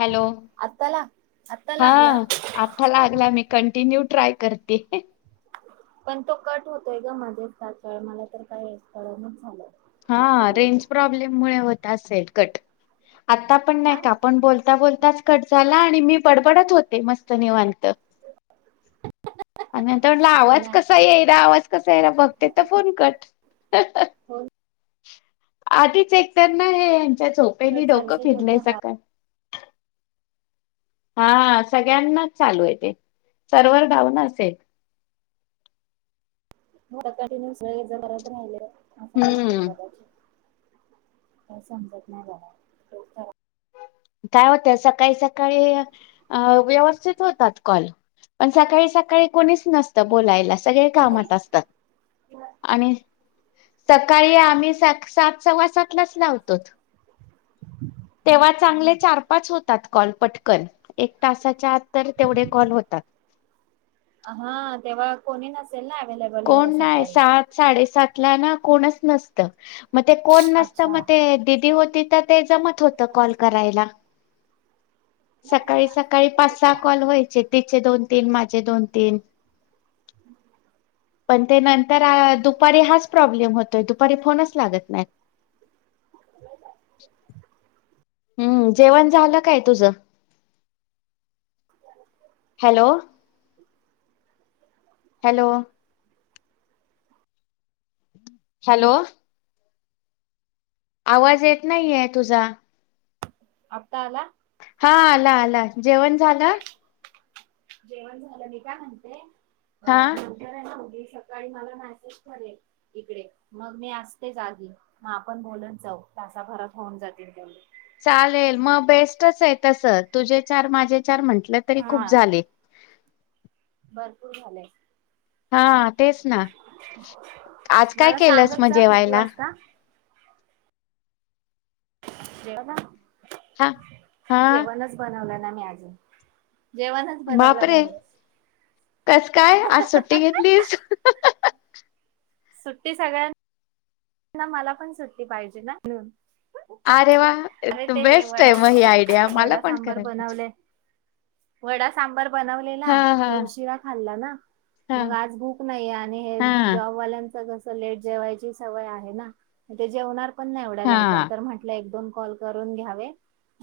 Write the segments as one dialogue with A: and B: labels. A: Hello
B: आता ला आता
A: हा
B: लागला
A: आत्ता लागलाय मी कंटिन्यू ट्राय करते ह्या.
B: पण तो कट होतोय ग माझं तर काय मला तर काही कळणच झालं. काय
A: हा
B: चाललंय ते
A: रेंज प्रॉब्लेम मुळे होत आसेल. कट. आत्ता आत्ता पण नाही
B: काय
A: का
B: माहित
A: आपण बोलता बोलताच कट झाला आणि मी बडबडत होत ते मस् त निवांत आणि आता म्हटल आवाज
B: नाही
A: कसा यायला आवाज कसा यायला बघते तर फोन कट हं हा.
B: फोन
A: आधीच एक तर ना हे त्या झोपेमी
B: कट
A: डोकं
B: झाल्याचे होते
A: फिरलय
B: का
A: सका हा हा सगळ्यांनाच चालू आहे ते सर्वर डाऊन असेल. [inaudible]
B: म आता तुम्ही. जर ये जा करत राहिल्या.
A: हम्म
B: [unintelligible] काय समजत नाही बघा डोक्या
A: काय होत सकाळी सकाळी अ व्यवस्थित होतात कॉल पण सकाळी सकाळी कोणीच नसतं बोलायला. सगळे
B: खराब
A: कामात
B: घरी
A: असतात आणि सकाळी आम्ही सात सात सव्वा सात लाच लावतोत. तेव्हा र चांगले चार पाच होतात कॉल पटकन. एक तासाच्या आत तर तेवढे कॉल होतात.
B: आ हा तेव्हा कोणी नस
A: कोण नाही सात साडेसात. नाही ना कोणीच नसतं. म ते कोण नसतं म
B: अच्छा
A: ते दिदी हो तिथं ते जमत होत कॉल करायला. सकाळी सकाळी पाच सहा कॉल व्हायचे ते. चे दोन तीन माझे दोन तीन
B: [inaudible]
A: पण ते नंतर आ दुपारी हाच प्रॉब्लेम होतोय दुपारी फोनच लागत नाही. हम्म जेवण झालं काय तुझ?
B: [inaudible]
A: हॅलो. हॅलो. हॅलो. आवाज येत नाहीये तुझा.
B: आत्ता आला?
A: हा आला आला जेवण झाल?
B: जेवण झालं मी काय म्हणते, अ
A: हा.
B: नंतर आहे ना सकाळी मला मेसेज ठरेल इकडे मग मी असते जागी मग आपण बोलून जाऊ तासाभरात होऊन जातील तेवढ
A: चालेल मग बेस्टच आहे तस तुझे चार माझे चार म्हटलं तरी
B: हा
A: खूप झाले.
B: भरपूर झालंय.
A: हा तेच ना आज काय
B: मला
A: केलंस
B: सांगत
A: मग
B: जा किती
A: जेवायला
B: वाजता [unintelligible] जेव
A: हा हा
B: जेवणच बनवला [unintelligible] मी आज
A: बापरे कस काय आज सुट्टी घेतलीस. [inaudible]
B: सुट्टी सगळ्या ना मला पण सुट्टी पाहिजे ना म्हणून,
A: अरे वा
B: अरे ते हे
A: बेस्ट
B: वडा
A: आहे मग ही आयडिया मला
B: वडा
A: पण
B: सांबार
A: करायला पाहिजे.
B: बनवले वडा सांबार बनवलेला
A: हा हा
B: तर उशिरा खाल्ला ना
A: हा
B: मग आज भूक नाहीे आणि हे
A: हा
B: जॉबवाल्यांच कस लेट जेवायची सवय आहे ना ते जेवणार पण नाही एवढ्या लवकर
A: हा
B: तर म्हटलं एक दोन कॉल करून घ्यावे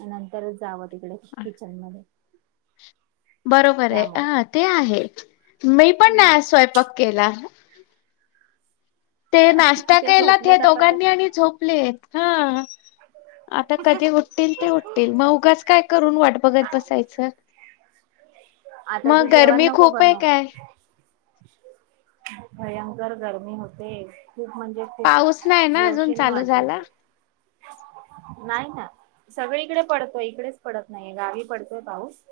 B: नंतरच जावं तिकडे किचन मध्ये,
A: बरोबर आहे
B: त्यामुळे
A: अ ते आहे. मी पण नाही आज स्वयंपाक केला. ते
B: हा
A: नाश्ता केला ते हे
B: झोपलेत आता तर
A: दोघांनी आणि झोपलेत, हा आता कधी उठतील ते उठतील मग उगच काय करू. [unintelligible] बघत बसायच
B: आता तू
A: मग
B: जेवण
A: गरमी
B: नको
A: खूप आहे
B: बनव
A: काय?
B: भयंकर गरमी होते. खूप म्हणजे खूप
A: पाऊस नाही ना अजून
B: जेवशी नाही
A: चालू झाला.
B: वाटत नाही ना सगळीकडे पडतो इकडेच पडत नाही नाही गावी पडतोय पाऊस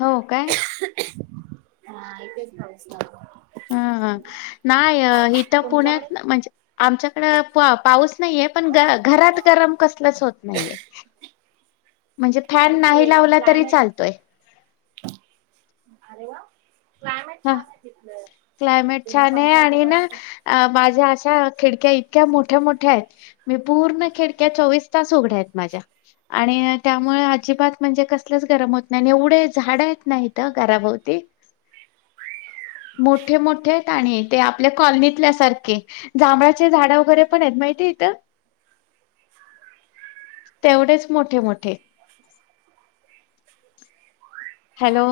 A: हो काय
B: हा येथेच पाऊस
A: हम हा नाही हिथं पुण्यात
B: तुमच्याकडे
A: ना म्हणजे आमच्याकड पाऊस नाहीये पण घरात गरम कसलच होत नाहीये. म्हणजे फॅन
B: अरे
A: नाही
B: ते
A: लावला तरी
B: क्लायमेट
A: चालतोय
B: अरे वा क्लायमेट
A: हा
B: छान आहे तिथलं
A: क्लायमेट
B: बिना
A: छान आहे
B: पंख्याचं
A: आणि ना
B: बसतो
A: माझ्या अशा खिडक्या इतक्या मोठ्या मोठ्या आहेत मी पूर्ण खिडक्या चोवीस तास उघड्या आहेत माझ्या आणि त्यामुळे अजिबात म्हणजे कसलेच गरम होत नाही एवढे झाड आहेत ना हीत घराभोवती मोठे मोठे आहेत आणि ते आपल्या कॉलनीतल्या सारखे जांभळाचे झाड वगैरे पण आहेत माहिती इथ तेवढेच मोठे मोठे हॅलो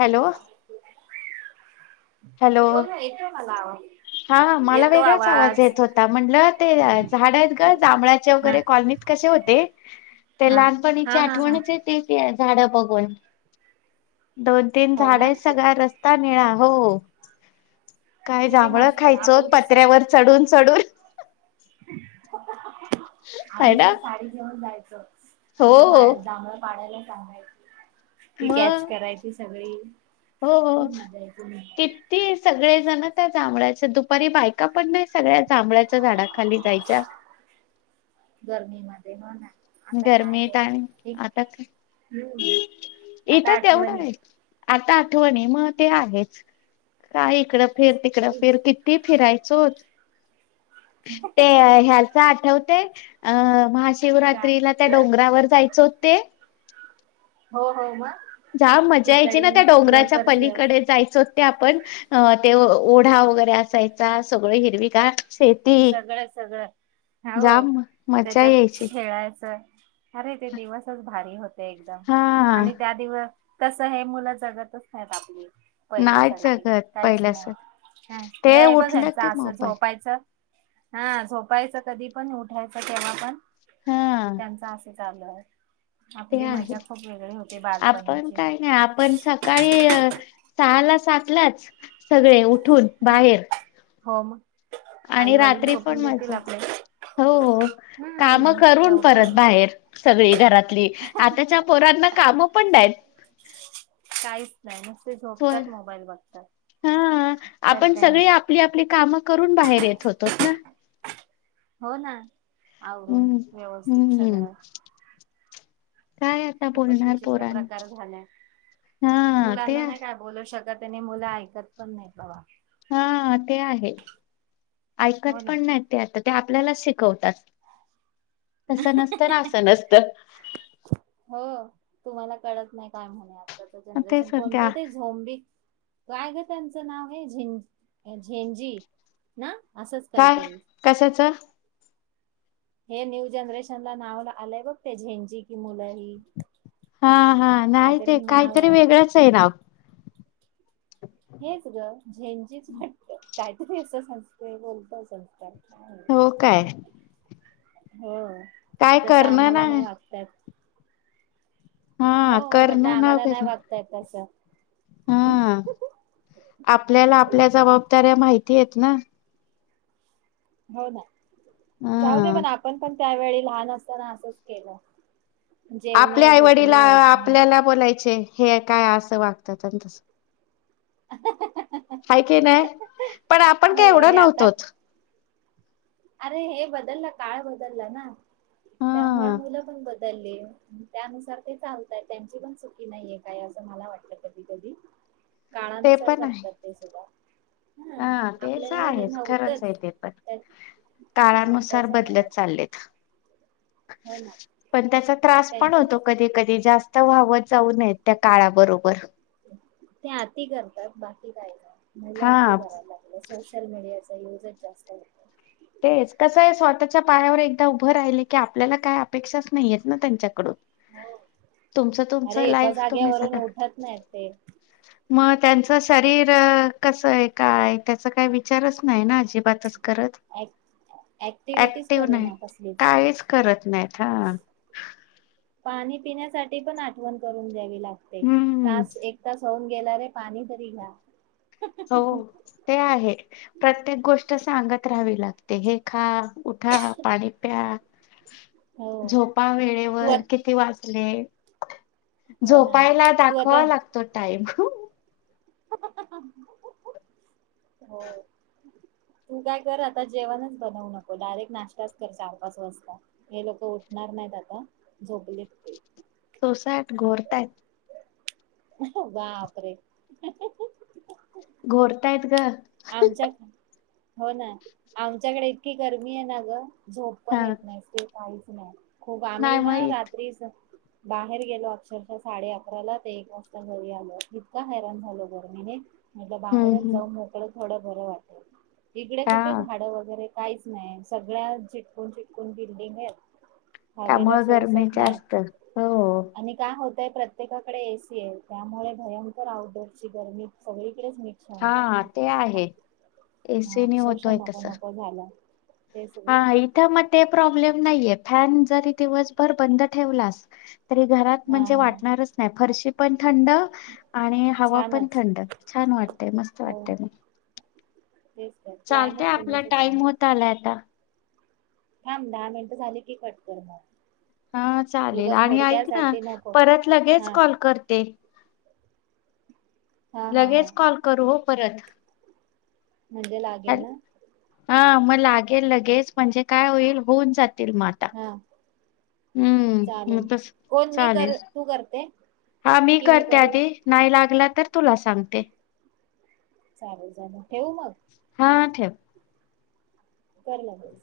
A: हॅलो हॅलो
B: बोल ना येतोय मला आवाज
A: हा मला वेगळाच आवाज येत होता म्हंटलं ते झाड आहेत ग जांभळाचे
B: हा
A: वगैरे कॉलनीत कसे होते ते
B: हा
A: लहानपणीची
B: हा हा हा
A: आठवणच ते पी झाडं बघून दोन तीन
B: हो ना
A: झाडे सगळा रस्ता निळा हो काय
B: किती
A: जांभळ
B: मस्त आहे आपण
A: खायचं
B: कसं
A: पत्र्यावर चढून चढून
B: [inaudible]
A: आहे
B: आम्ही
A: ना
B: तर साडी घेऊन जायचो स अर
A: हो.
B: भाड जांभळ पाडायला [unintelligible] ती
A: मग
B: कॅच करायची सगळी
A: हो
B: खूप मजा यायची
A: किती सगळेजण त्या जांभ्याच्या दुपारी बायका पण नाही सगळ्या जांभळच्या झाडा खाली जायच्या
B: ते म ना आता काय
A: गरमी
B: ग
A: येत आणि
B: एक
A: आता काय
B: हम्म आता
A: इथे तेवढं
B: आठवणी
A: आहे आता आठवणी मग ते आहेच काय इकडं फिर तिकड
B: एक
A: फिर किती फिरायचो ते ह्याच आठवते अ महाशिव
B: का
A: रात्रीला त्या डोंगरावर जायचं ते?
B: हो हो मग.
A: ज्याम मजा यायची ना,
B: खिचडी
A: त्या डोंगराच्या
B: वेफर्स
A: पलीकडे जायचं. ते आपण ते ओढा वगैरे असायचा सगळं हिरवी गार
B: सगळं सगळं हो हो
A: जाम मजा
B: त्याच्यात
A: यायची
B: खेळायचं. अरे ते दिवसच भारी होती. एकदम
A: हा
B: आणि त्या दिवस तस हे मुलं जगतच नाही आपली.
A: नाहीच
B: पहिल्यासारखी
A: जगत
B: काहीच
A: पहिल्यास
B: नाही.
A: ते
B: हे बघ
A: उठलं
B: ह्याचं
A: की
B: असं
A: मोबाईल
B: झोपायच हा झोपायचं कधी पण, उठायचं केव्हा पण.
A: हा
B: त्यांच असे चालू आहे.
A: ते
B: आपली
A: आहे.
B: मजा खूप वेगळी होती
A: आपण
B: बालपणीची
A: काय नाही आपण सकाळी सहाला, सातलाच सगळे उठून बाहेर.
B: हो मग.
A: आणि
B: आई वडील
A: रात्री पण
B: झोपून देतील
A: मज्जा.
B: आपले
A: हो काम
B: हम्म
A: करून
B: लवकर
A: परत
B: झोप
A: बाहेर सगळी घरातली. आताच्या पोरांना काम पण नाहीत.
B: काहीच नाही नुसते
A: होय.
B: झोपतात मोबाईल बघतात.
A: हा
B: तर
A: आपण
B: काय
A: सगळे आपली आपली काम करून बाहेर येत होतोत ना.
B: हो ना. आवरून
A: हम्म
B: व्यवस्थित
A: हम्म
B: सगळं.
A: काय आता
B: खूपच
A: बोलणार
B: विचित्र
A: पोरांना
B: प्रकार झालाय.
A: हा ते
B: मुलांना नाही काय बोलू शक त त्याने मुलं ऐकत पण नाहीत बाबा.
A: हा ते आहे.
B: हो
A: ऐकत
B: ना.
A: पण नाही ते आता. ते आपल्याला शिकवतात. तस नसतं ना असं नसत.
B: हो तुम्हाला कळत नाही काय म्हने. आ
A: ते
B: जनरेशन
A: सध्या
B: कोणतं ते झोंबिक काय गं त्यांचं नाव आहे. झें झेंजी ना? असंच
A: काय,
B: काहीतरी
A: कशाच?
B: हे न्यू जनरेशन ला नावला आलंय बघ ते झेंजी कि मुलंही.
A: हा, हा नाही ते
B: नाव
A: काहीतरी
B: आहे.
A: वेगळंच आहे नाव.
B: हेच ग झेंजीच वाटतंय काहीतरी असं [unintelligible] बोलतो संस्कार
A: हो काय?
B: होय.
A: काय
B: जस
A: करणं ना
B: आम्हाला नाही वागतायेत. हो
A: हा
B: म्हटलं
A: करणं नाव
B: आम्हाला नाही
A: घेतलं
B: वागता येत तसं.
A: हा आपल्याला आपल्या जबाबदाऱ्या माहिती येत ना
B: हो, ना. जाऊ दे
A: हा
B: पण आपण पण त्यावेळी लहान असताना असंच केलं
A: आपल्या
B: जेवणे
A: आईवडीला
B: झोपणे उठणे
A: आपल्याला बोलायचे हे काय असं वागतात आणि तसं
B: [inaudible]
A: हाय की नाही? पण आपण काय
B: हो
A: एवढं
B: आणि आता
A: नव्हतोच.
B: अरे हे बदललं काळ बदलला ना त्यामुळे
A: हा
B: मुलं पण बद चालले त्यानुसार ते चालतय त्यांची पण चुकी नाहीये काय असं मला वाटलं कधी कधी.
A: ते
B: काळानुसार
A: पण आहे
B: करतात ते सुद्धा.
A: हा
B: आपल्या
A: तेच
B: वेळी हे
A: आहेच खरंच
B: नव्हतंच
A: आहे ते पण.
B: त्या
A: काळानुसार
B: त्याच्यामुळे
A: बदलत चाललेत‌.
B: हो ना
A: पण त्याचा त्रास पण
B: त्यांची
A: होतो कधी कधी. जास्त वाहवत जाऊ नयेत त्या काळाबरोबर.
B: ते अती करतात बाकी काय नाही. मुलं
A: हा
B: अती करायला लागलं सोशल मीडिया आता युजच जास्त आहे ते
A: तेच कसं आहे स्वतःच्या पायावर एकदा उभं राहिले की आपल्याला काय अपेक्षाच नाहीयेत ना त्यांच्याकडून.
B: हो
A: तुमचं तुमचं
B: अरे एका
A: लाईफ तुम्ही
B: जाग्यावरून
A: सगळं
B: उठत नाहीत ते.
A: मग त्यांचं शरीर कसं आहे, काय त्याचा काही विचारच नाही ना अजिबातच करत.
B: ऍक ऍक्टिव्हिटीच
A: ऍक्टिव नाही
B: करेना कसलीच.
A: काहीच करत नाहीत हा.
B: पाणी पिण्यासाठी पण आठवण करून द्यावी लागते
A: हम्म
B: तास एक तास होऊन गेला रे पाणी तरी घ्या
A: हो ते आहे प्रत्येक गोष्ट सांगत राहावी लागते हे खा उठा पाणी प्या
B: हो
A: झोपा
B: तू आ
A: वेळेवर किती वाचले
B: हो ना
A: झोपायला
B: तू आता
A: दाखवा लागतो टाईम
B: [unintelligible] हो तू काय कर आता जेवणच बनवू नको डायरेक्ट नाश्ताच कर चार पाच वाजता हे लोक उठणार नाहीत आता झोपलेत ते
A: सोसाट घोरतायत
B: वापरे
A: घोरतायत ग
B: आमच्या हो ना आमच्याकडे इतकी गर्मी आहे ना ग झोप पण
A: हा
B: येत नाही ते काही [unintelligible] खूप आम्ही
A: नाही
B: ना
A: माहित
B: रात्रीच बाहेर गेलो अक्षरशः साडे अकराला ते एक वाजता घरी आलो इतका हैरान झाल गरमीने म्हटलं
A: हम्म
B: बाहेरच
A: हम्म
B: जाऊन मोकळत थोडं बरं वाटल इकडे कुठे
A: हा
B: झाडं वगैरे काहीच नाही सगळया चिटकून चिटकून बिल्डिंग आहेत हवेला
A: त्यामुळ गरमी
B: सोर्सच
A: जास्त हो
B: ते प्रत्येकाकडे एसी आहे त्यामुळे भयंकर आउटडोअर ची गरमी सगळी तिकडेच मिक्स होऊन जातो
A: हे एसी ने होतोय कसा
B: नको झालं ते
A: ह
B: सगळं
A: इथ म ते प्रॉबलेम नाहीेये फॅन जरी दिवसभर बंद ठेवलास तरी घरात
B: हा
A: म्हणजे
B: हा
A: वाटणारच नाही फरशी पण थंड आणि हवा पण
B: छानच
A: थंड छान वाटते मस्त
B: हो
A: वाटते म.
B: तेच तर
A: चालतय
B: क्लायमेट
A: आपला
B: पुण्याचच
A: टाइम
B: आहे
A: होत आलाय आता
B: थांब दहा मिनटं झाली की कट कर मग
A: हा चालेल
B: उगच
A: आणि ऐक ना
B: थोडक्यासाठी नको
A: परत लगेच
B: हा
A: कॉल करते
B: हा हा हा
A: लगेच कॉल करू ओ परत
B: म्हणजे लागेल ना?
A: हा म‍ लागेल लगेच म्हणजे काय होईल होऊन जात तिरमाता
B: हा
A: हम्म म
B: चालेल
A: तस
B: कोण मी
A: चालेल
B: कर तू करते
A: हा मी
B: की
A: करते
B: करू
A: आधी नाही लागला तर तुला सांगते.
B: चालेल जणू ठेऊ मग?
A: हां ठेव.
B: कर लगेच